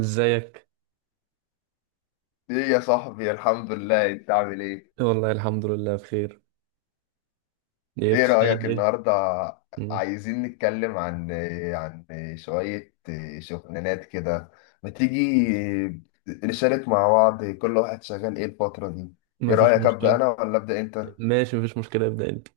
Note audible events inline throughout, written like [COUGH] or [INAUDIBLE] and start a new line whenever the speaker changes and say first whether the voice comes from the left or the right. right: ازيك؟
left: ايه يا صاحبي؟ الحمد لله. انت عامل ايه؟
right: والله الحمد لله بخير. ايه
left: ايه رأيك
right: بتشتغل ايه؟
left: النهارده؟
right: مم.
left: عايزين نتكلم عن عن شوية شغلانات كده. ما تيجي نشارك مع بعض؟ كل واحد شغال ايه الفترة دي؟ ايه
right: مفيش
left: رأيك، أبدأ
right: مشكله.
left: انا ولا أبدأ انت؟
right: ماشي، مفيش مشكله، ابدا انت.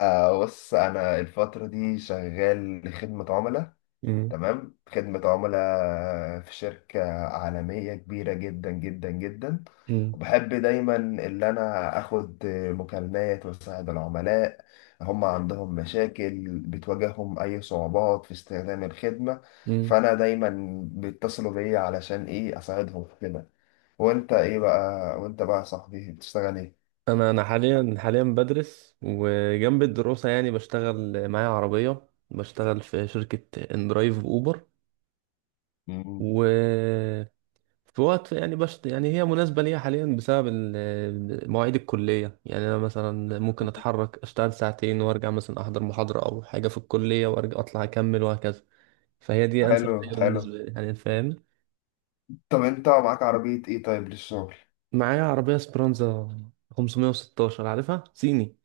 left: آه، بص، انا الفترة دي شغال خدمة عملاء.
right: مم.
left: تمام، خدمة عملاء في شركة عالمية كبيرة جدا جدا جدا.
right: مم.
left: وبحب دايما اللي أنا أخد مكالمات وأساعد العملاء. هم عندهم مشاكل، بتواجههم أي صعوبات في استخدام الخدمة.
right: مم.
left: فأنا دايما بيتصلوا بيا علشان إيه، أساعدهم في كده. وأنت إيه بقى؟ وأنت بقى يا صاحبي بتشتغل إيه؟
right: انا حاليا بدرس، وجنب الدراسه يعني بشتغل معايا عربيه، بشتغل في شركه اندرايف اوبر.
left: مم.
right: و في وقت، يعني بشت يعني هي مناسبه ليا حاليا بسبب مواعيد الكليه. يعني انا مثلا ممكن اتحرك اشتغل ساعتين وارجع، مثلا احضر محاضره او حاجه في الكليه، وارجع اطلع اكمل وهكذا. فهي دي انسب
left: حلو
right: حاجه
left: حلو.
right: بالنسبه لي، يعني فاهم؟
left: طب أنت معاك عربية إيه طيب للشغل؟
right: معايا عربيه سبرانزا 516، عارفها صيني.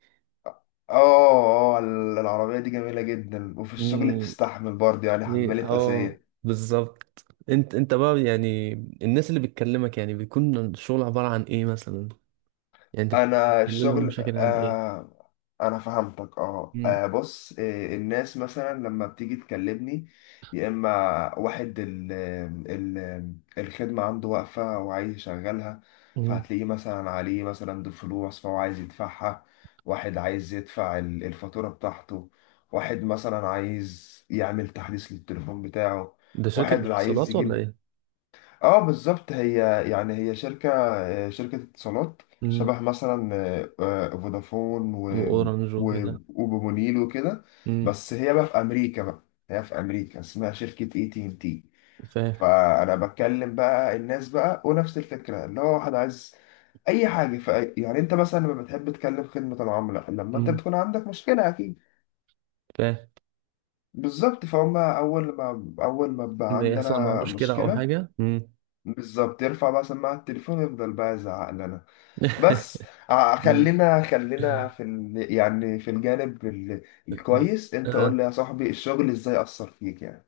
left: اه اه. العربية دي جميلة جدا، وفي الشغل
right: مم،
left: بتستحمل برضه، يعني
right: إيه،
left: حمالة
right: اه
left: اساس.
right: بالظبط. انت بقى يعني، الناس اللي بتكلمك، يعني بيكون الشغل عباره عن ايه مثلا؟ يعني انت
left: انا
right: بتحل لهم
left: الشغل
right: مشاكل عن ايه؟
left: انا فهمتك.
right: مم،
left: بص، الناس مثلا لما بتيجي تكلمني، يا اما واحد ال الخدمه عنده واقفه وعايز يشغلها،
right: مم.
left: فهتلاقيه مثلا عليه مثلا دي فلوس فهو عايز يدفعها. واحد عايز يدفع الفاتوره بتاعته. واحد مثلا عايز يعمل تحديث للتليفون بتاعه.
right: ده شركه
left: واحد عايز
right: اتصالات ولا
left: يجيب.
right: ايه؟
left: اه بالظبط، هي يعني هي شركة، شركة اتصالات،
right: مم،
left: شبه مثلا فودافون و
right: واورنج وكده.
left: وبمونيل وكده،
right: مم،
left: بس هي بقى في أمريكا بقى. هي في أمريكا، اسمها شركة اي تي ان تي.
right: فاهم.
left: فأنا بتكلم بقى الناس بقى، ونفس الفكرة اللي هو واحد عايز أي حاجة يعني أنت مثلا لما بتحب تكلم خدمة العملاء لما أنت
right: مم،
left: بتكون عندك مشكلة أكيد.
right: فاهم.
left: بالظبط، فهم أول ما، بقى
right: إن يحصل معاه
left: عندنا
right: مشكله او
left: مشكلة،
right: حاجه. مم.
left: بالظبط، يرفع بقى سماعة التليفون، يفضل بقى يزعق لنا. بس
right: [LAUGHS] مم.
left: خلينا، في يعني في الجانب الكويس. انت قول
right: آه.
left: لي يا صاحبي الشغل ازاي أثر فيك يعني.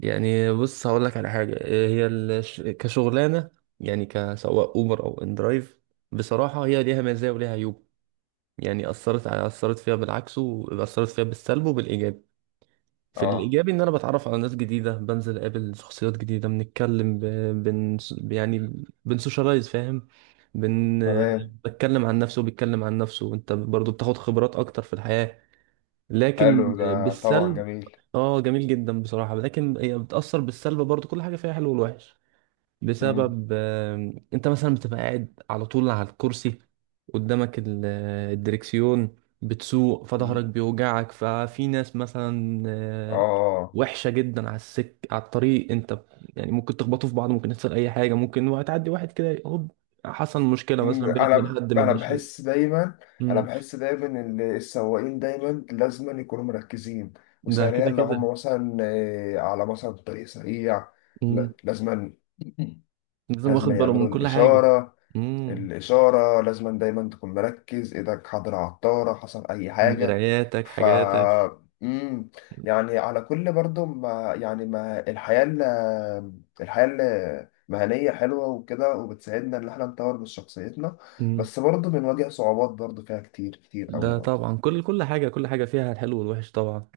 right: يعني بص، هقول لك على حاجة، كشغلانة، يعني كسواق أوبر أو إندرايف. بصراحة هي ليها مزايا وليها عيوب. يعني أثرت فيها بالعكس، وأثرت فيها بالسلب وبالإيجاب. في
left: اه.
right: الإيجابي إن أنا بتعرف على ناس جديدة، بنزل أقابل شخصيات جديدة، بنتكلم بن... يعني بنسوشيالايز، فاهم؟ بن...
left: تمام.
right: بتكلم عن نفسه وبيتكلم عن نفسه، وأنت برضو بتاخد خبرات أكتر في الحياة. لكن
left: حلو ده طبعا
right: بالسلب.
left: جميل.
right: اه جميل جدا بصراحة، لكن هي بتأثر بالسلب برضو، كل حاجة فيها حلو والوحش.
left: مم.
right: بسبب انت مثلا بتبقى قاعد على طول على الكرسي، قدامك الدركسيون، بتسوق
left: مم.
right: فظهرك بيوجعك. ففي ناس مثلا
left: اه.
right: وحشة جدا على السك على الطريق. انت يعني ممكن تخبطوا في بعض، ممكن يحصل اي حاجة، ممكن وهتعدي واحد كده هوب، حصل مشكلة مثلا
left: مم.
right: بينك وبين
left: انا
right: حد من
left: انا
right: الناشئين.
left: بحس دايما، انا
right: مم.
left: بحس دايما ان السواقين دايما لازم يكونوا مركزين
right: ده
left: وسريع.
right: كده
left: لو
right: كده.
left: هم مثلا على مثلا طريق سريع،
right: مم.
left: لا، لازم،
right: لازم
left: لازم
right: واخد باله من
left: يعملوا
right: كل حاجة.
left: الإشارة.
right: مم.
left: الإشارة لازم. دايما تكون مركز، إيدك حاضرة على الطارة، حصل أي حاجة.
right: مراياتك
left: ف
right: حاجاتك.
left: مم. يعني على كل برضو، ما يعني، ما الحياة الحياة المهنية حلوة وكده، وبتساعدنا إن إحنا نطور من شخصيتنا.
right: مم.
left: بس برضو بنواجه صعوبات برضو فيها كتير كتير أوي
right: ده
left: برضو.
right: طبعا، كل حاجة فيها الحلو والوحش طبعا.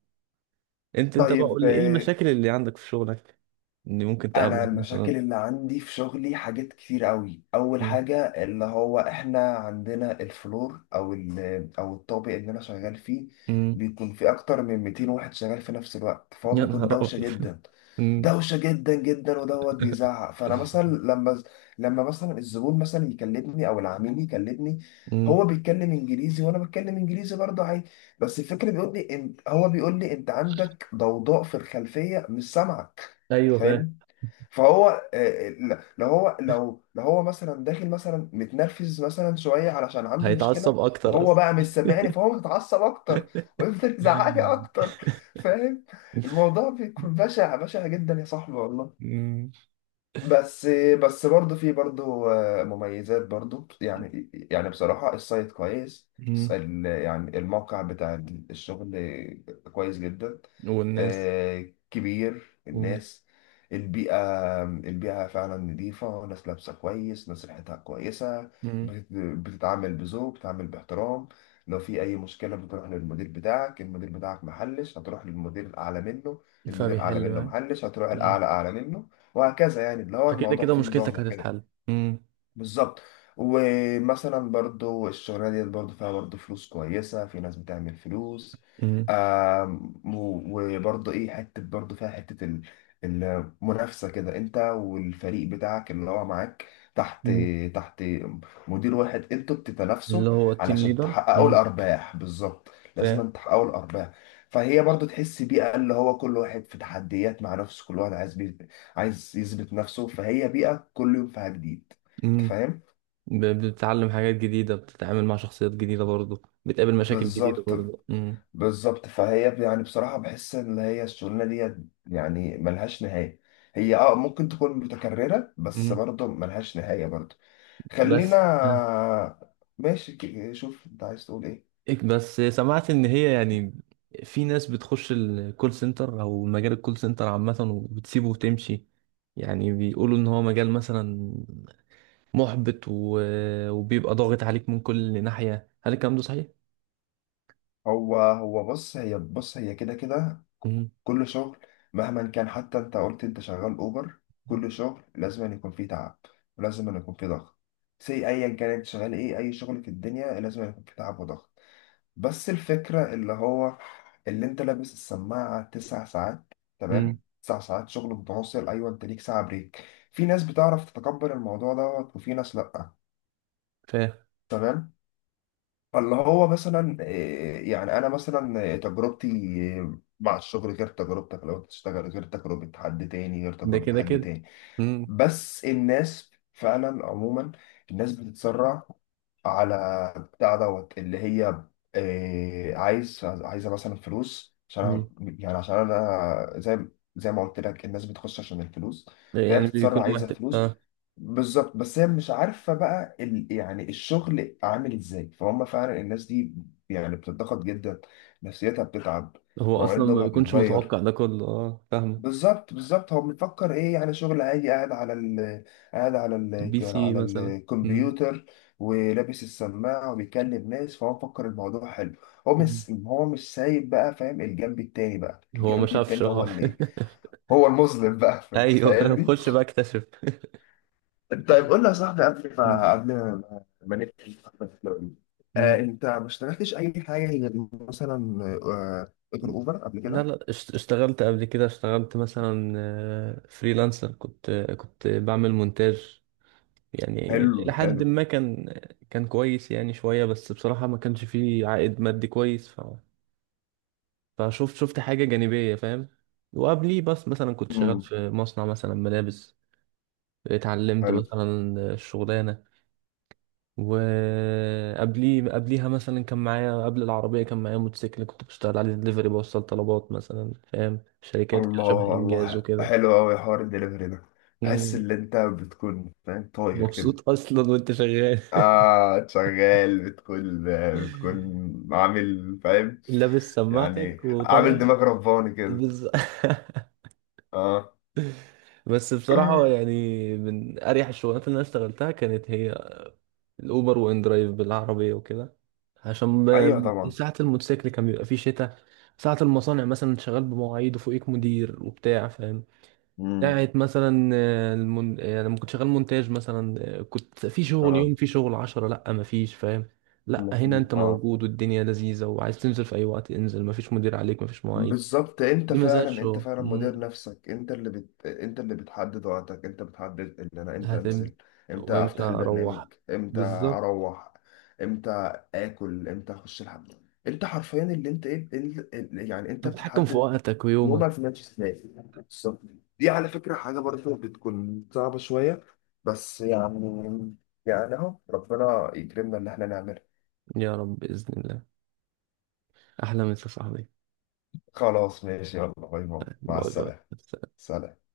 right: انت بقى
left: طيب
right: قول لي، ايه المشاكل اللي عندك في شغلك اللي ممكن
left: انا
right: تقابلك مثلا؟
left: المشاكل اللي عندي في شغلي حاجات كتير قوي. اول
right: مم.
left: حاجه، اللي هو احنا عندنا الفلور، او او الطابق اللي انا شغال فيه،
right: مم.
left: بيكون في اكتر من 200 واحد شغال في نفس الوقت، فهو
right: يا
left: بيكون
right: نهار
left: دوشه
right: ابيض.
left: جدا.
right: [LAUGHS] مم.
left: دوشه جدا جدا، ودوت بيزعق. فانا مثلا لما، مثلا الزبون مثلا يكلمني او العميل يكلمني،
right: مم.
left: هو بيتكلم انجليزي وانا بتكلم انجليزي برضه عادي، بس الفكره بيقول لي، هو بيقول لي انت عندك ضوضاء في الخلفيه، مش سامعك.
right: ايوه فاهم.
left: فاهم؟ فهو لو هو، لو هو مثلا داخل مثلا متنرفز مثلا شويه علشان عنده مشكله،
right: هيتعصب اكتر
left: وهو
right: اصلا.
left: بقى مش سامعني، فهو متعصب اكتر [LAUGHS] ويفضل يزعلي اكتر. فاهم؟ الموضوع بيكون بشع بشع جدا يا صاحبي والله.
right: مم.
left: بس، برضه في برضه مميزات برضه. يعني بصراحة السايت كويس.
right: مم.
left: يعني الموقع بتاع الشغل كويس جدا.
right: والناس.
left: آه، كبير.
right: مم.
left: الناس، البيئة، فعلا نظيفة. ناس لابسة كويس، ناس ريحتها كويسة.
right: مم.
left: بتتعامل بذوق، بتتعامل باحترام. لو في أي مشكلة بتروح للمدير بتاعك، المدير بتاعك محلش، هتروح للمدير الأعلى منه، المدير الأعلى
right: فبيحل
left: منه
right: معاك.
left: محلش، هتروح
right: مم.
left: الأعلى أعلى منه، وهكذا. يعني اللي هو
right: فكده
left: الموضوع
right: كده
left: فيه نظام
right: مشكلتك
left: وكده.
right: هتتحل. مم.
left: بالظبط. ومثلا برضو الشغلانة ديت برضو فيها برضو فلوس كويسة، في ناس بتعمل فلوس.
right: مم.
left: وبرضو ايه، حتة برضو فيها حتة المنافسة كده، انت والفريق بتاعك اللي هو معاك تحت
right: مم.
left: تحت مدير واحد، انتوا بتتنافسوا
right: اللي هو التيم
left: علشان
right: ليدر.
left: تحققوا
right: مم.
left: الأرباح. بالظبط، لازم تحققوا الأرباح. فهي برضو تحس بيئة، اللي هو كل واحد في تحديات مع نفسه، كل واحد عايز يثبت نفسه، فهي بيئة كل يوم فيها جديد. انت
right: فاهم.
left: فاهم؟
right: بتتعلم حاجات جديدة، بتتعامل مع شخصيات جديدة برضو، بتقابل مشاكل جديدة
left: بالظبط.
right: برضو. مم.
left: بالظبط. فهي يعني بصراحة بحس ان هي الشغلانة دي يعني ملهاش نهاية. هي ممكن تكون متكررة، بس
right: مم.
left: برضه ملهاش نهاية برضه. خلينا،
right: بس آه.
left: ماشي. شوف انت عايز تقول ايه.
right: بس سمعت إن هي، يعني في ناس بتخش الكول سنتر أو مجال الكول سنتر عامة وبتسيبه وتمشي. يعني بيقولوا إن هو مجال مثلا محبط وبيبقى ضاغط عليك من كل ناحية. هل الكلام ده صحيح؟
left: هو، بص، هي كده كده.
right: مم.
left: كل شغل مهما كان، حتى انت قلت انت شغال اوبر، كل شغل لازم أن يكون فيه تعب، ولازم أن يكون فيه ضغط. سي، ايا كان انت شغال ايه، اي شغل في الدنيا لازم أن يكون فيه تعب وضغط. بس الفكرة اللي هو، اللي انت لابس السماعة تسع ساعات،
right: مم.
left: تمام؟ تسع ساعات شغل متواصل، ايوه انت ليك ساعة بريك. في ناس بتعرف تتقبل الموضوع دوت، وفي ناس لأ.
right: فاهم.
left: تمام. فاللي هو مثلا يعني انا مثلا تجربتي مع الشغل غير تجربتك لو انت تشتغل، غير
right: ده
left: تجربة
right: كده
left: حد
right: كده.
left: تاني.
right: مم.
left: بس الناس فعلا عموما، الناس بتتسرع على بتاع دوت اللي هي عايزه مثلا فلوس عشان
right: مم.
left: يعني عشان انا زي ما قلت لك، الناس بتخش عشان الفلوس، فهي
right: يعني
left: بتتصرف
right: بيكونوا
left: عايزه
right: محتاج،
left: فلوس.
right: اه.
left: بالظبط، بس هي مش عارفه بقى يعني الشغل عامل ازاي. فهم فعلا الناس دي يعني بتتضغط جدا، نفسيتها بتتعب،
right: هو
left: مواعيد
right: اصلا ما
left: نومها
right: بيكونش
left: بيتغير.
right: متوقع ده كله، اه فاهمك.
left: بالظبط. بالظبط. هو بيفكر ايه يعني، شغل عادي قاعد على قاعد
right: بي سي
left: على
right: مثلا. مم.
left: الكمبيوتر ولابس السماعة وبيكلم ناس، فهو مفكر الموضوع حلو. هو
right: مم.
left: مش، سايب بقى. فاهم؟ الجنب التاني بقى،
right: هو ما
left: الجنب
right: شافش،
left: التاني هو
right: اه. [LAUGHS]
left: اللي هو المظلم بقى. [LAUGHS] انت
right: ايوه فاهم،
left: فاهمني؟
right: خش بقى اكتشف.
left: طيب قول لي يا صاحبي قبل
right: مم.
left: ما، نقفل الحلقة دي،
right: مم.
left: انت ما اشتغلتش اي حاجة غير مثلا، غير اوبر، قبل
right: لا
left: كده؟
right: لا، اشتغلت قبل كده. اشتغلت مثلا فريلانسر، كنت بعمل مونتاج، يعني
left: حلو
right: لحد
left: حلو.
right: ما كان كويس يعني شوية. بس بصراحة ما كانش فيه عائد مادي كويس فشفت حاجة جانبية، فاهم؟ وقبليه بس مثلا كنت شغال
left: امم.
right: في مصنع مثلا ملابس، اتعلمت مثلا الشغلانة. وقبليه قبليها مثلا كان معايا قبل العربية، كان معايا موتوسيكل كنت بشتغل عليه دليفري، بوصل طلبات مثلا، فاهم، شركات كده شبه
left: الله
right: إنجاز
left: الله،
right: وكده.
left: حلو قوي حوار الدليفري ده. بحس
right: مم.
left: ان انت بتكون فاهم طاير كده.
right: مبسوط أصلا وأنت شغال.
left: اه شغال، بتكون، بتكون
right: [LAUGHS]
left: عامل، فاهم،
right: لابس
left: يعني
right: سماعتك
left: عامل
right: وطالع.
left: دماغ رباني كده.
right: بز... [LAUGHS]
left: اه.
right: بس بصراحة، يعني من أريح الشغلات اللي أنا اشتغلتها كانت هي الأوبر وإن درايف بالعربية وكده. عشان
left: ايوه طبعا.
right: ساعة الموتوسيكل كان بيبقى فيه شتاء، ساعة المصانع مثلا شغال بمواعيد وفوقيك مدير وبتاع، فاهم؟
left: امم.
right: بتاعت مثلا آه، المون... آه، لما كنت شغال مونتاج مثلا، كنت في شغل
left: اه.
right: يوم، في شغل 10، لأ مفيش، فاهم؟ لأ هنا
left: المفروض.
right: أنت
left: اه.
right: موجود والدنيا لذيذة، وعايز تنزل في أي وقت انزل، مفيش مدير عليك، مفيش مواعيد.
left: بالظبط.
right: دي مزاج
left: انت
right: شغل.
left: فعلا مدير
right: مم.
left: نفسك، انت اللي بتحدد وقتك، انت بتحدد ان انا امتى
right: هتمتى
left: انزل، امتى
right: وإمتى
left: افتح البرنامج،
right: أروح.
left: امتى
right: بالظبط.
left: اروح، امتى اكل، امتى اخش الحمام. انت حرفيا اللي انت ايه، يعني انت
right: أنت بتتحكم في
left: بتتحدد،
right: وقتك ويومك.
left: يومك ماشي ازاي. بالظبط. دي على فكرة حاجة برضه بتكون صعبة شوية، بس يعني، يعني اهو ربنا يكرمنا اللي احنا نعمله.
right: يا رب بإذن الله. أحلى مسا يا صاحبي.
left: خلاص ماشي، يلا، باي باي، مع
right: باي باي.
left: السلامة. سلام.